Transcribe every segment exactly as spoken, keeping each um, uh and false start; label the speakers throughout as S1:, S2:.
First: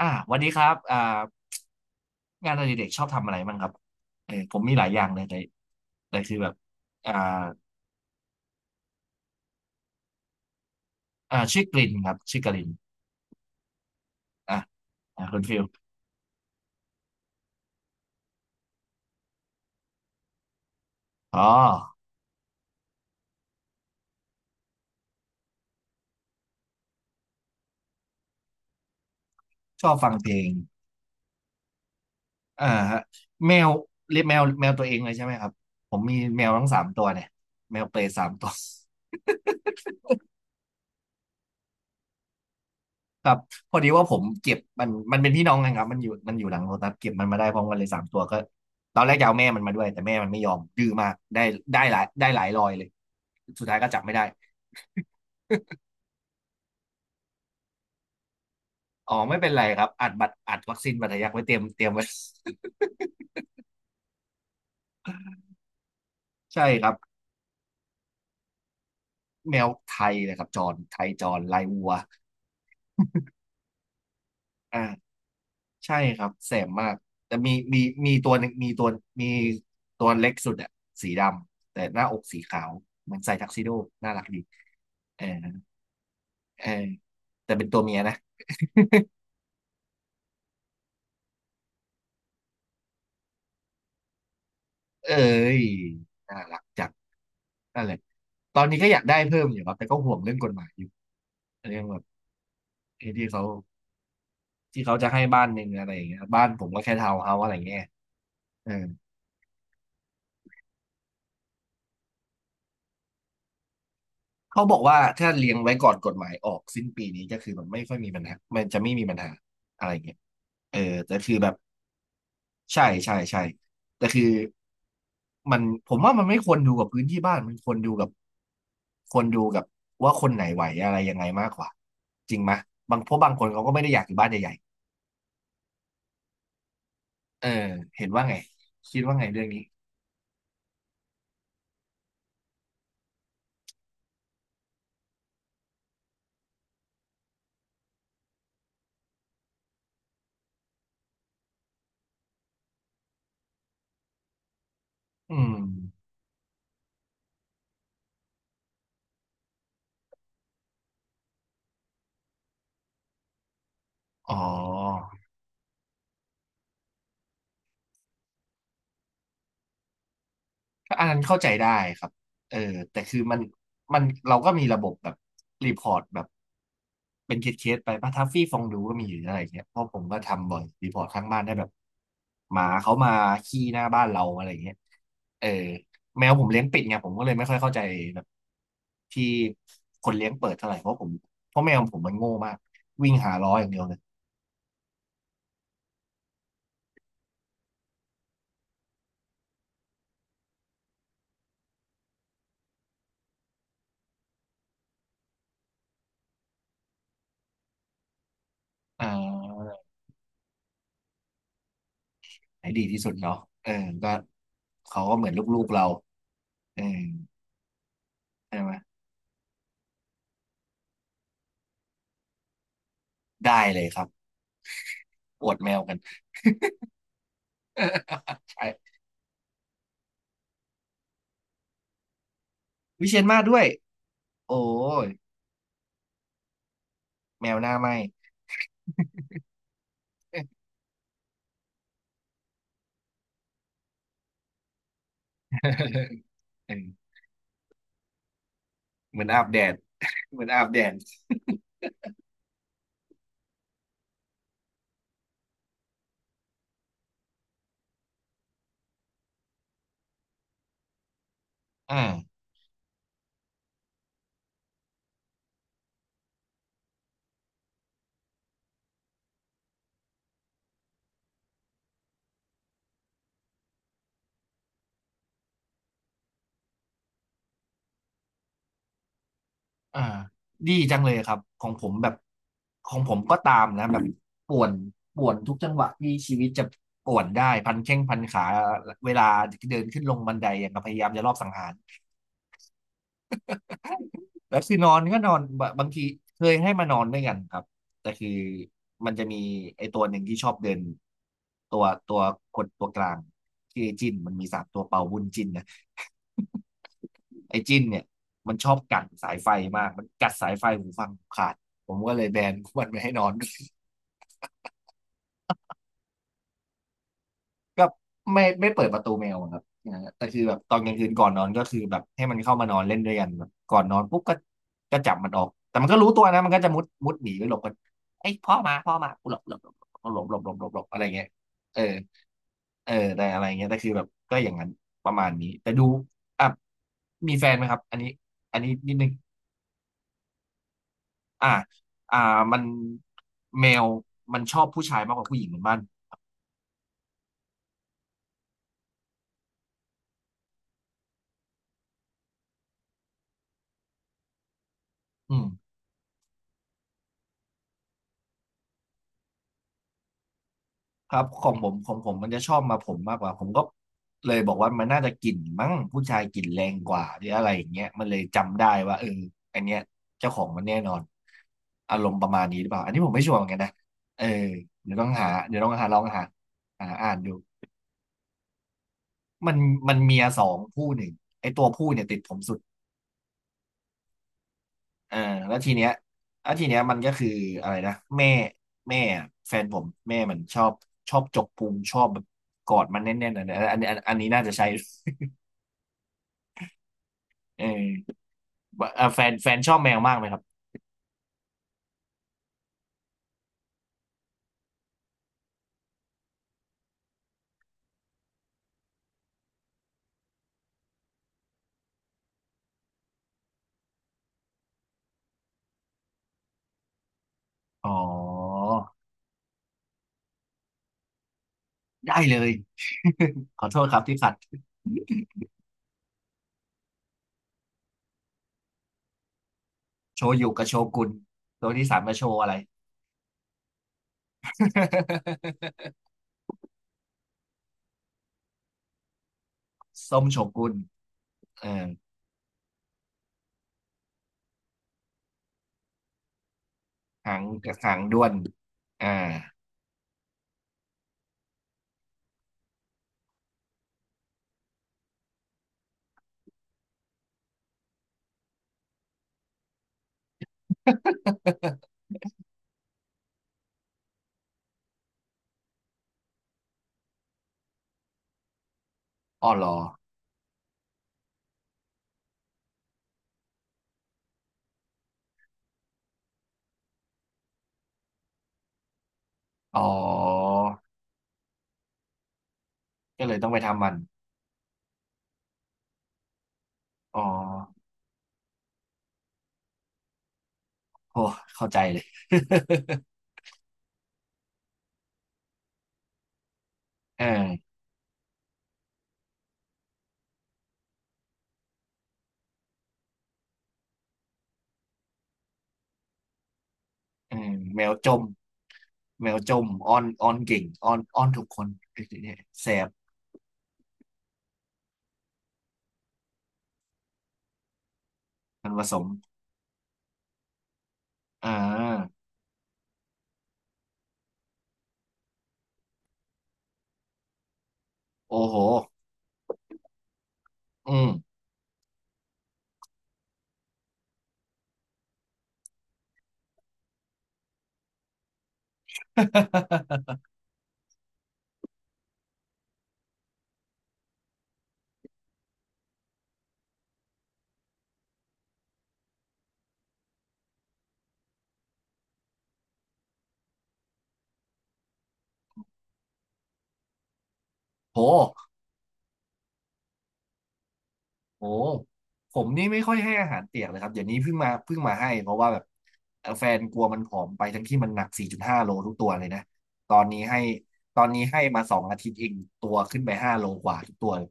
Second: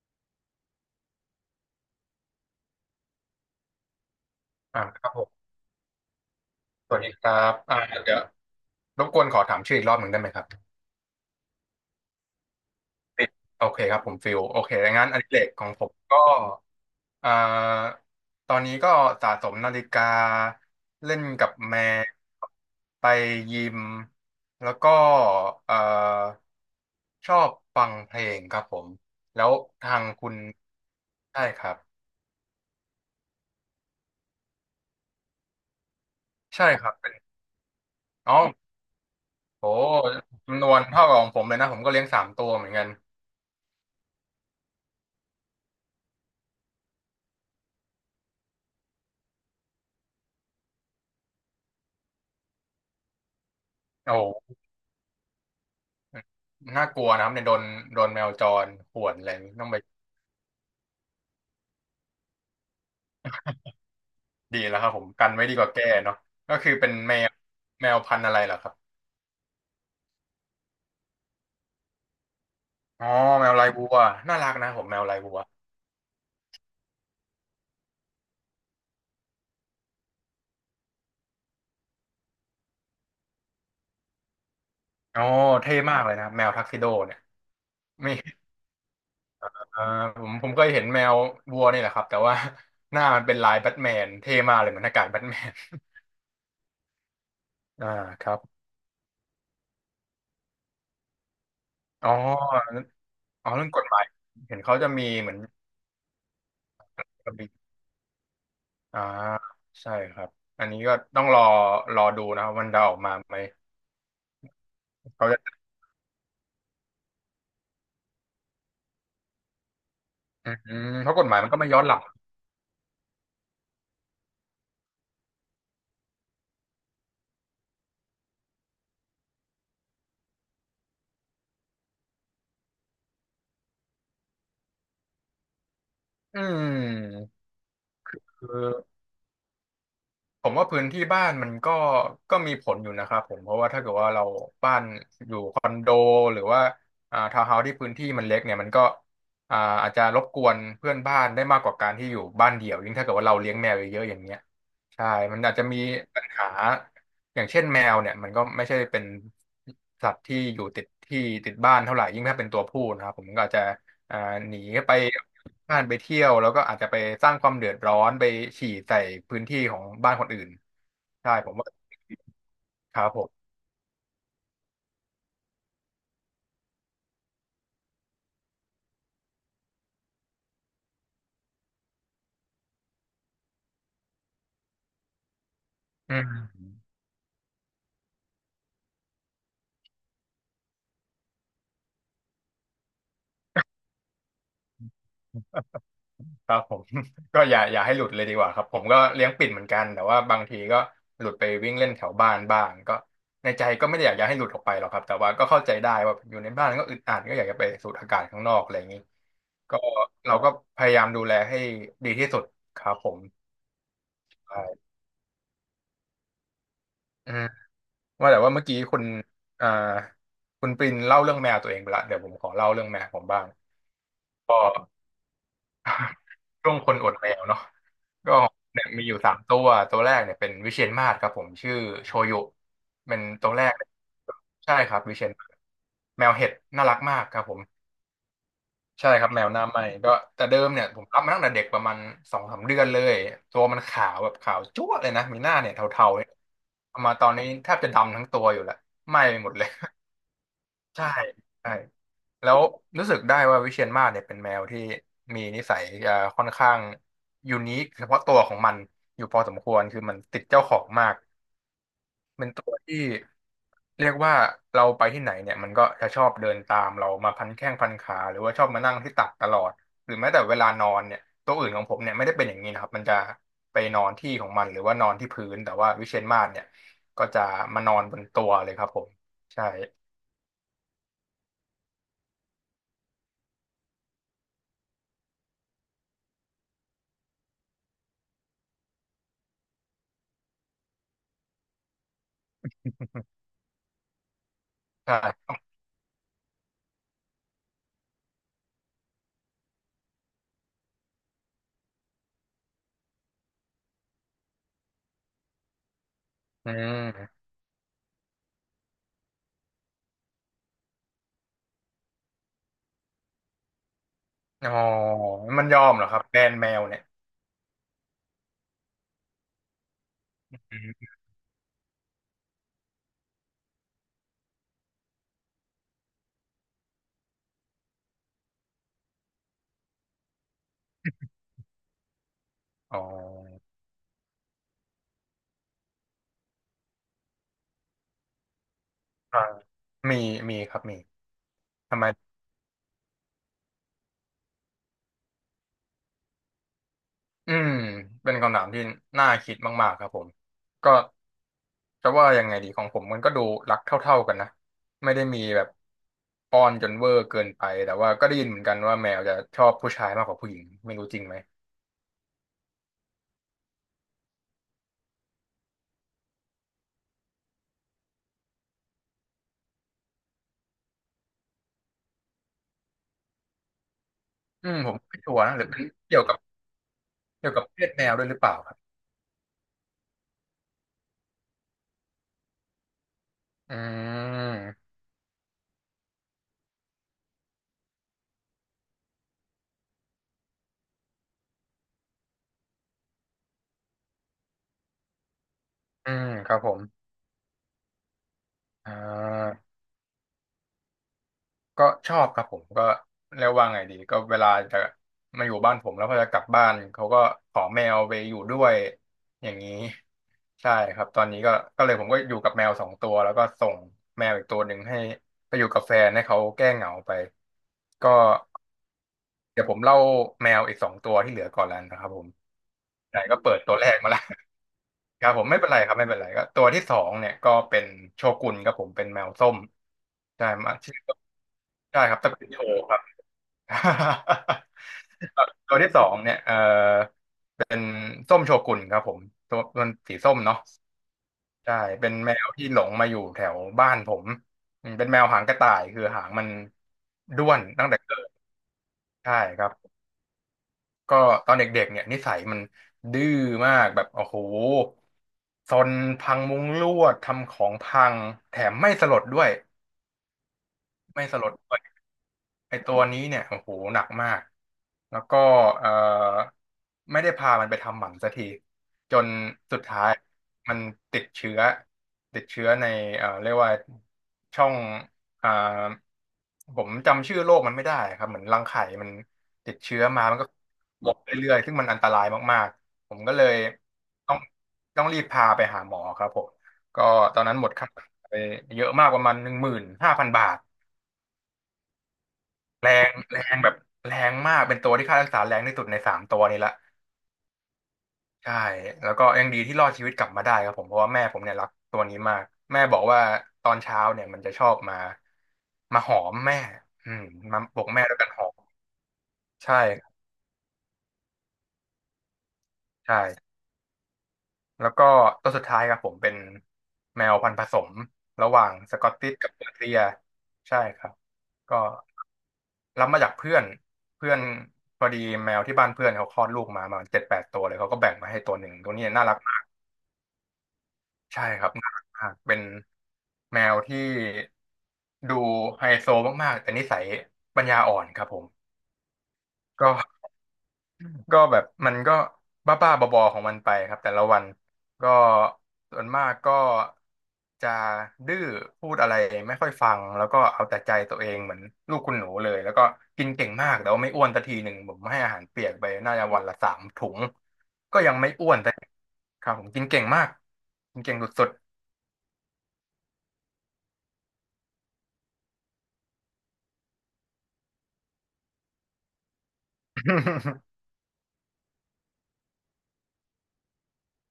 S1: อ่าวันนี้ครับอ่างานอดิเรกชอบทำอะไรบ้างครับเออผมมีห
S2: อ่า
S1: ลายอ
S2: ค
S1: ย่าง
S2: รับ
S1: เล
S2: ผ
S1: ย
S2: ม
S1: แต่แต่คือแบบ
S2: สวัสดี
S1: อ่า
S2: ครับอ่าเดี๋ยวรบกวนขอถามชื่ออีกรอบหนึ่งได้ไหมครับ
S1: อ่าชื่อกลินครับชื่อกลิน
S2: ฟิลโอเคครับผมฟิล
S1: อ่ะ
S2: โอเคงั้นอ
S1: อ่า
S2: ดิเร
S1: คุณ
S2: ก
S1: ฟิ
S2: ข
S1: ล
S2: องผมก็อ่าตอนนี้ก็สะสมนาฬิกาเล่น
S1: อ๋อ
S2: กับแมวไปยิมแล้วก็เอ่อชอบฟังเพลงครับผมแล้ว
S1: ชอบ
S2: ทาง
S1: ฟังเพ
S2: คุ
S1: ล
S2: ณ
S1: ง
S2: ใช่ครับ
S1: อ่าฮะแมวเลี้ยงแมวแมวตัวเองเลยใช่ไหมครับผมมีแมวทั้
S2: ใช่
S1: งสา
S2: ค
S1: ม
S2: รับ
S1: ตัว
S2: เป็น
S1: เนี่ยแมวเปรย์สาม
S2: อ๋อ
S1: ตัว
S2: โหจำนวนเท่ากับของผมเลยนะผมก็เลี้ยงสามตัวเหมือนกัน
S1: ครับพอดีว่าผมเก็บมันมันเป็นพี่น้องกันครับมันอยู่มันอยู่หลังรถนะเก็บมันมาได้พร้อมกันเลยสามตัวก็ตอนแรกจะเอาแม่มันมาด้วยแต่แม่มันไม่ยอมดื้อมากได้ได้หลายได้หลายรอยเลยสุดท้ายก็จับไม่
S2: โอ้
S1: ได้
S2: โห น่ากลัวนะครับเนี่ยโดนโดนแมวจรข่ว
S1: อ๋อ
S2: นอะไร
S1: ไม่เป็น
S2: นี่
S1: ไร
S2: ต้องไป
S1: ครับอัดบัตรอัดวัคซีนบัตรทะยักไว้เตรียมเตรียมไว้
S2: ดีแล้วครับผมกันไว้ดีกว่าแก้เนาะ ก็
S1: ใช่
S2: คือ
S1: ค
S2: เป็
S1: รั
S2: น
S1: บ
S2: แมวแมวพันธุ์อะไรเหรอครับ
S1: แมวไทยนะครับจรไทยจรลายวัว
S2: อ๋อแมวลายบัวน่ารักนะผมแมว
S1: อ่า
S2: ลายบัว
S1: ใช่ครับแสบมากแต่มีมีมีตัวหนึ่งมีตัวมีตัวเล็กสุดอะสีดำแต่หน้าอกสีขาวเหมอนใส่ทักซิโดน่ารักดี
S2: อ๋
S1: เอ
S2: อ
S1: อ
S2: เท่มากเลยนะครับแมว
S1: เอ
S2: ทัก
S1: อ
S2: ซิโดเนี่ย
S1: แต่เป็นตัวเมีย
S2: ไม่
S1: นะ
S2: เออผมผมเคยเห็นแมวบัวนี่แหละครับแต่ว่า หน้ามันเป็นลายแบทแมนเท่มากเลยเหมือนหน้ากาก
S1: เอ้
S2: แบทแมน
S1: ยน่ารักจังนั่น
S2: อ่า
S1: แหละ
S2: ครับ
S1: ตอนนี้ก็อยากได้เพิ่มอยู่ครับแต่ก็ห่วงเรื่องกฎหมายอยู่เรื่องแบบ
S2: อ๋อ
S1: ไอ้ที่เขา
S2: อ๋อเรื่องกฎหมายเห็นเขา
S1: ที่
S2: จะ
S1: เขา
S2: มี
S1: จะให้
S2: เหมือน
S1: บ้านหนึ่งอะไรอย่างเงี้ยบ้านผมก็แค่ทาวน์เฮา
S2: ระ
S1: ส์
S2: เบี
S1: อะ
S2: ย
S1: ไร
S2: บ
S1: เงี้ย เออ
S2: อ่าใช่ครับอันนี้ก็ต้องรอรอดูนะครับมันจะออกมาไหม
S1: เขาบอกว่า
S2: เขา
S1: ถ้าเลี้ยง
S2: จะ
S1: ไว้ก่อนกฎหมายออกสิ้นปีนี้ก็คือมันไม่ค่อยมีปัญหามันจะไม่มีปัญหาอะไรเงี้ย
S2: อื
S1: เอ
S2: ม
S1: อ
S2: เพ
S1: แต่
S2: ราะกฎห
S1: คื
S2: มา
S1: อ
S2: ย
S1: แบ
S2: มัน
S1: บ
S2: ก็ไม่ย้อนหลัง
S1: ใช่ใช่ใช่แต่คือมันผมว่ามันไม่ควรดูกับพื้นที่บ้านมันควรดูกับควรดูกับว่าคนไหนไหวอะไรยังไงมากกว่าจริงไหมยบางเพราะบางคนเขาก็ไม่ได้อยากอยู่บ้านใหญ่
S2: อืม
S1: ๆเออเห็นว่าไง
S2: คือ
S1: คิดว่าไงเรื่องนี้
S2: ผมว่าพื้นที่บ้านมันก็ก็มีผลอยู่นะครับผมเพราะว่าถ้าเกิดว่าเราบ้านอยู่คอนโดหรือว่าอ่าทาวน์เฮาส์ที่พื้นที่มันเล็กเนี่ยมันก็อ่าอาจจะรบกวนเพื่อนบ้านได้มากกว่าการที่อยู่บ้านเดี่ยวยิ่งถ้าเกิดว่าเราเลี้ยงแมวเยอะๆอย่างเงี้ยใช่
S1: อื
S2: มัน
S1: ม
S2: อาจจะมีปัญหาอย่างเช่นแมวเนี่ยมันก็ไม่ใช่เป็นสัตว์ที่อยู่ติดที่ติดบ้านเท่าไหร่ยิ่งถ้าเป็นตัวผู้นะครับผมก็อาจจะ อ่า
S1: อ๋อ
S2: หนีไปบ้านไปเที่ยวแล้วก็อาจจะไปสร้างความเดือดร้อนไปฉี่ใส่พื้นที่ของบ้านคนอื่น
S1: ก็อันนั้น
S2: ใช่
S1: เข้าใจ
S2: ผมว่า
S1: ได้ครับเออ
S2: ค
S1: แต่
S2: รับ
S1: คื
S2: ผ
S1: อมัน
S2: ม
S1: มันเราก็มีระบบแบบรีพอร์ตแบบเป็นเคสเคสไปป่ะทัฟฟี่ฟองดูก็มีอยู่อะไรเงี้ยเพราะผมก็ทำบ่อยรีพอร์ตข้างบ้านได้แบบหมาเขามาขี้หน้าบ้านเราอะไรเงี้ยเออ
S2: อื
S1: แมวผมเลี้ยงปิด
S2: ม
S1: ไงผมก็เลยไม่ค่อยเข้าใจแบบที่คนเลี้ยงเปิดเท่าไหร่เพราะผมเพราะแมวผมมันโง่มากวิ่งหาล้ออย่างเดียวเลย
S2: ครับผม ก็อย่าอย่าให้หลุดเลยดีกว่าครับผมก็เลี้ยงปิ่นเหมือนกันแต่ว่าบางทีก็หลุดไปวิ่งเล่นแถวบ้านบ้างก็ในใจก็ไม่ได้อยากจะให้หลุดออกไปหรอกครับแต่ว่าก็เข้าใจได้ว่าอยู่ในบ้านก็อึดอัดก็อยากจะไปสูดอากาศข้างนอกอะไรอย่างนี้
S1: อ่า
S2: ก็เราก็พยายามดูแลให้ดีที่สุด
S1: ไหน
S2: ค
S1: ดี
S2: รับ
S1: ที่
S2: ผ
S1: สุด
S2: ม
S1: เนาะเออก็
S2: ใช่
S1: เขาก็เหมือนลูกๆเราเออ
S2: อืม ว่าแต่ว่า
S1: ใช่
S2: เมื่อ
S1: ไหม
S2: กี้คุณอ่าคุณปรินเล่าเรื่องแมวตัวเองไปละเดี๋ยวผมขอเล่าเรื่องแมวผมบ้าง
S1: ได้เลยครับ
S2: ก็
S1: อวดแมวกัน
S2: ช่วงคนอดแมวเนาะก็ เนี่ย
S1: ใช่
S2: มีอยู่สามตัวตัวแรกเนี่ยเป็นวิเชียรมาศครับผมชื่อโชยุ
S1: วิ
S2: เป็
S1: เชี
S2: น
S1: ยรมาศ
S2: ตัว
S1: ด้ว
S2: แร
S1: ย
S2: กเลย
S1: โอ้
S2: ใช่ครับ
S1: ย
S2: วิเชียรมาศแมวเห็ดน่ารักมากครับ
S1: แม
S2: ผ
S1: ว
S2: ม
S1: หน้าไหม
S2: ใช่ครับแมวหน้าไหม่ก็แต่เดิมเนี่ยผมรับมาตั้งแต่เด็กประมาณสองสามเดือนเลยตัวมันขาวแบบขาวจั๊วะเลยนะมีหน้าเนี่ยเทา
S1: เออ
S2: ๆเอามาตอนนี้แทบจะดำทั้งตัวอยู่แล้วไห
S1: เห
S2: ม้
S1: มือน
S2: ไป
S1: อาบ
S2: หมด
S1: แด
S2: เลย
S1: ดเหมือนอาบแดด
S2: ใช่ใช่แล้วรู้สึกได้ว่าวิเชียรมาศเนี่ยเป็นแมวที่มีนิสัยจะค่อนข้างยูนิคเฉพาะตัวของมันอยู่พอสมควรคือมันติดเจ้าของมาก
S1: อ่า
S2: เป็นตัวที่เรียกว่าเราไปที่ไหนเนี่ยมันก็จะชอบเดินตามเรามาพันแข้งพันขาหรือว่าชอบมานั่งที่ตักตลอดหรือแม้แต่เวลานอนเนี่ยตัวอื่นของผมเนี่ยไม่ได้เป็นอย่างนี้นะครับมันจะไปนอนที่ของมันหรือว่านอนที่พื้นแต่ว่าวิเชียรมาศเนี่ยก็จะมานอนบนตัวเลยครับผมใช่
S1: อ่าดีจังเลยครับของผมแบบของผมก็ตามนะแบบป่วนป่วนทุกจังหวะที่ชีวิตจะป่วนได้พันแข้งพันขาเวลาเดินขึ้นลงบันไดอย่างกับพยายามจะรอบสังหาร แล้วคือนอนก็นอน
S2: ใช่
S1: บบางทีเคยให้มานอนด้วยกันครับแต่คือมันจะมีไอ้ตัวหนึ่งที่ชอบเดินตัวตัวคนตัวกลางที่อไอ้จิ้นมันมีสามตัวเป่าบุญจิ้นนะ
S2: อืม
S1: ไอ้จิ้นเนี่ยมันชอบกัดสายไฟมากมันกัดสายไฟหูฟังผมขาดผมก็เลยแบนมันไม่ให้นอนด้วย
S2: อ๋อมันยอมเหรอครับแบรนด์แมวเนี่ย
S1: ก็ไม่ไม่เปิดประตูแมวอะครับอ่าแต่คือแบ
S2: อ
S1: บต
S2: ื
S1: อนกลางคื
S2: ม
S1: นก่อนนอนก็คือแบบให้มันเข้ามานอนเล่นด้วยกันแบบก่อนนอนปุ๊บก็ก็จับมันออก แต่มันก็รู้ตัวนะมันก็จะมุดมุดหนีไปหลบกันไอ้ยพ่อมาพ่อมากูหลบหลบหลบหลบหลบหลบหลบหลบอะไรเงี้ยเออเออ
S2: อ๋
S1: แต่อะไรเงี้ย
S2: อ
S1: แต่คือแบบก็อย่างนั้นประมาณนี้ แต่ดูอ่ะมีแฟนไหมครับอันนี้อันนี้นิดนึง
S2: อ่ามีมีครับมี
S1: อ่า
S2: ทำไม
S1: อ่ามันแมวมันชอบผู้ชายมากกว่าผู้หญิงเหมือนบ้าน
S2: อืมเป็นคำถามที่น่าคิดมากๆครับผมก็จะว่ายังไงดีของผมมันก็ดูรักเท่าๆกันนะ ไม่ได้
S1: อื
S2: มี
S1: ม
S2: แบบป้อนจนเวอร์เกินไป แต่ว่าก็ได้ยินเหมือนกันว่าแมวจะชอบผู้ชายมากกว่าผู้หญิงไม่รู้
S1: ค
S2: จ
S1: รั
S2: ริ
S1: บ
S2: งไหม
S1: ของผมของผมมันจะชอบมาผมมากกว่าผมก็เลยบอกว่ามันน่าจะกลิ่นมั้งผู้ชายกลิ่นแรงกว่าหรืออะไรอย่างเงี้ยมันเลยจำได้ว่าเอออันเนี้ยเจ้าของมันแน่นอนอารมณ์ประมาณนี้หรือเปล่าอันนี้ผมไม่ชัวร์เหมือนกันนะเออ
S2: อืมผ
S1: เดี๋ยว
S2: ม
S1: ต้อง
S2: ไม่
S1: หา
S2: ชัวร์นะ
S1: เดี๋ย
S2: ห
S1: ว
S2: รือ
S1: ต้อง
S2: เป็น
S1: หาลอง
S2: เกี่ย
S1: หา
S2: วกับ
S1: หาอ่านดู
S2: เกี่ยวกับเพศแมวด้วยหรือเปล่าครับ
S1: มันมันเมียสองผู้หนึ่งไอ้ตัวผู้เนี่ยติดผมสุด
S2: อืม
S1: เออแล้วทีเนี้ยแล้วทีเนี้ยมันก็คืออะไรนะแม่แม่แฟนผมแม่มันชอบชอบจกพุงชอบแบบกอดมันแน่นๆอันอันอันอันนี้น่าจะใช้
S2: อืมครับผม
S1: เออ
S2: อ่
S1: เอ่อแฟนแฟน
S2: า
S1: ชอบแมวมากไหมครับ
S2: ก็ชอบครับผมก็เรียกว่าไงดีก็เวลาจะมาอยู่บ้านผมแล้วพอจะกลับบ้านเขาก็ขอแมวไปอยู่ด้วยอย่างนี้ใช่ครับตอนนี้ก็ก็เลยผมก็อยู่กับแมวสองตัวแล้วก็ส่งแมวอีกตัวหนึ่งให้ไปอยู่กับแฟนให้เขาแก้เหงาไป
S1: อ๋
S2: ก็
S1: อ
S2: เดี๋ยวผมเล่าแมวอีกสองตัวที่เหลือก่อนแล้วนะครับ
S1: ได้
S2: ผม
S1: เลย
S2: ไหนก็เปิด
S1: ขอ
S2: ตัว
S1: โทษ
S2: แร
S1: ค
S2: ก
S1: รับ
S2: มา
S1: ที่
S2: แล้ว
S1: ขัด
S2: ครับผมไม่เป็นไรครับไม่เป็นไรก็ตัวที่สองเนี่ยก็เป็นโชกุนครับผมเป็นแมวส้ม
S1: โช
S2: ใช่
S1: ยุกับ
S2: มา
S1: โช
S2: ชื่อ
S1: กุนตัวที่สา
S2: ใช่
S1: ม
S2: ค
S1: มา
S2: รับ
S1: โช
S2: ตระ
S1: ว์
S2: กู
S1: อะ
S2: ล
S1: ไร
S2: โช ตัวที่ สองเนี่ยเออเป็นส้มโชกุนครับผมตัวมันสี
S1: ส้ม
S2: ส้
S1: โช
S2: มเนาะ
S1: กุนเอ
S2: ใช่
S1: อ
S2: เป็นแมวที่หลงมาอยู่แถวบ้านผมอืมเป็นแมวหางกระต่ายคือหางมัน
S1: หาง
S2: ด้วนตั้ง
S1: หา
S2: แต่
S1: ง
S2: เกิ
S1: ด้ว
S2: ด
S1: นอ่า
S2: ใช่ครับก็ตอนเด็กๆเนี่ยนิสัยมันดื้อมากแบบโอ้โหซนพังมุ้งลวดทำของพังแถมไม่สลดด้วยไม่สลดด้วย ไอตัวนี้เนี่ยโอ้โหหนักมากแล้วก็เอ่อไม่ได้พามันไปทำหมันสักทีจน
S1: อ้อเหรอ
S2: สุดท้ายมันติดเชื้อติดเชื้อในเอ่อเรียกว่าช่องอ่าผมจำชื่อโรคมันไม่ได้ครับเหมือนรังไข่มันติด
S1: อ๋
S2: เชื้อมามันก็
S1: อ
S2: บมกเรื่อยๆซึ่งมันอันตรายมากๆผม
S1: ก็เล
S2: ก็
S1: ย
S2: เล
S1: ต้อง
S2: ย
S1: ไปทำมัน
S2: ต้องต้องรีบพาไปหาหมอครับผมก็
S1: อ๋อ
S2: ตอนนั้นหมดค่ารักษาไปเยอะมากประมาณหนึ่งหมื่นห้าพันบาท
S1: โอ้เข้าใจเลย
S2: แรงแรงแบบแรงมากเป็นตัวที่ค่ารักษาแรงที่สุดในสามตัวนี้ละ
S1: เออ
S2: ใช่แล้วก็ยังดีที่รอดชีวิตกลับมาได้ครับผมเพราะว่าแม่ผมเนี่ยรักตัวนี้มากแม่บอกว่าตอนเช้าเนี่ยมันจะชอบมามาหอมแม่อืม
S1: เออ
S2: มาป
S1: แม
S2: ลุก
S1: ว
S2: แม่
S1: จ
S2: ด้วย
S1: ม
S2: กันหอม
S1: แมวจม
S2: ใช่
S1: อ้อ
S2: ค
S1: น
S2: รับ
S1: อ้อนเก่งอ้อนอ้อนทุกคนไอ้เนี่ยแสบ
S2: ใช่แล้วก็ตัวสุดท้ายครับผมเป็นแมวพันธุ์ผสมระหว่า
S1: มัน
S2: ง
S1: ผส
S2: ส
S1: ม
S2: กอตติชกับเปอร์เซียใช่ครับ
S1: อ่
S2: ก็
S1: า
S2: รับมาจากเพื่อนเพื่อนพอดีแมวที่บ้านเพื่อนเขาคลอดลูกมาประมาณเจ็ดแปดตัวเลยเขาก็แบ่งมา
S1: โอ้
S2: ให้ตั
S1: โห
S2: วหนึ่งตัวนี้น่ารักมาก
S1: อืม
S2: ใช่ครับน่ารักมากเป็นแมวที่ดูไฮโซมากๆแต่นิสัยปัญญาอ่อนครับผมก็ ก็แบบมันก็บ้าๆบอๆของมันไปครับแต่ละวันก็ส่วนมากก็จะดื้อพูดอะไรไม่ค่อยฟังแล้วก็เอาแต่ใจตัวเองเหมือนลูกคุณหนูเลยแล้วก็กินเก่งมากแต่ว่าไม่อ้วนสักทีหนึ่งผมให้อาหารเปียกไปน่าจะวันละสามถุงก็
S1: โห
S2: ยังไม่อ้วนสักทีครับผมกินเก่งมากกินเก่ง
S1: โห
S2: สุด
S1: ผมนี่ไม่ค่อยให้อาหารเปียกเลยครับ เดี๋ยวนี้เพิ่งมาเพิ่งมาให้เพราะว่าแบบเอ่อแฟนกลัวมันผอมไปทั้งที่มันหนัก สี่จุดห้าโลทุกตัวเลยนะ ตอนนี้ให้ตอนนี้ให้มาสองอาทิตย์เองตัวขึ้นไปห้าโลกว่าทุกตัวเลย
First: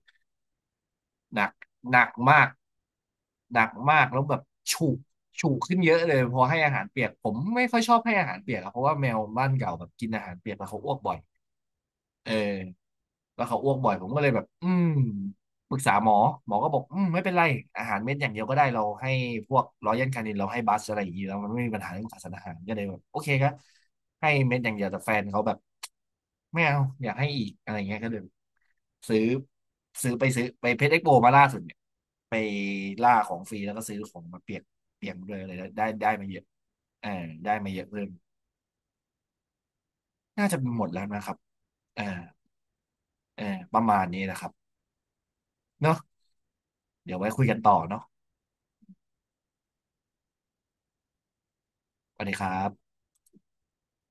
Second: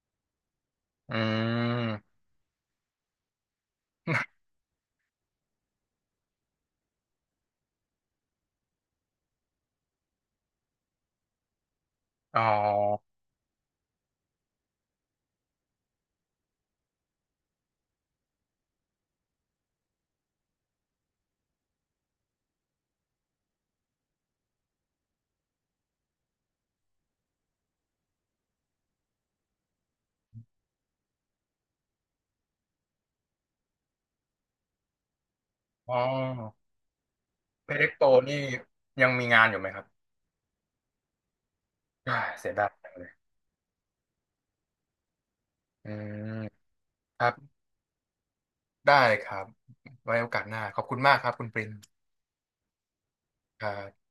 S2: ๆ อื
S1: หนัก
S2: ม
S1: หนักมากหนักมากแล้วแบบฉุกฉุกขึ้นเยอะเลยพอให้อาหารเปียกผมไม่ค่อยชอบให้อาหารเปียกอะเพราะว่าแมวบ้านเก่าแบบกินอาหารเปียกแล้วเขาอ้วกบ่อย เอ
S2: อ๋อ
S1: อแล้วเขาอ้วกบ่อยผมก็เลยแบบอืมปรึกษาหมอหมอก็บอกอืมไม่เป็นไรอาหารเม็ดอย่างเดียวก็ได้เราให้พวกรอยัลคานินเราให้บัสอะไรอย่างนี้แล้วมันไม่มีปัญหาเรื่องขาดสารอาหารก็เลยแบบโอเคครับให้เม็ดอย่างเดียวแต่แฟนเขาแบบไม่เอาอยากให้อีกอะไรเงี้ยก็เลยซื้อซื้อไปซื้อไปเพชรเอ็กโปมาล่าสุดเนี่ยไปล่าของฟรีแล้วก็ซื้อของมาเปียกเปียกเลยอะไรได้ได้
S2: อ๋
S1: ได้มาเยอะ
S2: อ
S1: เออได้มา
S2: เพ
S1: เยอะ
S2: เล็ก
S1: เพิ่
S2: โต
S1: ม
S2: นี่ยังมีงานอยู่ไหมครับ
S1: น่าจะหมดแล้วนะครับเออ
S2: อ่าเสียดาย
S1: เออประมาณนี้นะครับ
S2: อื
S1: เนาะ
S2: ม
S1: เดี๋ยว
S2: ครั
S1: ไว้
S2: บ
S1: คุยกันต่อเนาะ
S2: ได้ครับไว้โอกาสหน้าขอบคุณมากครับคุณปริน
S1: สวัสดีครับ
S2: ครับ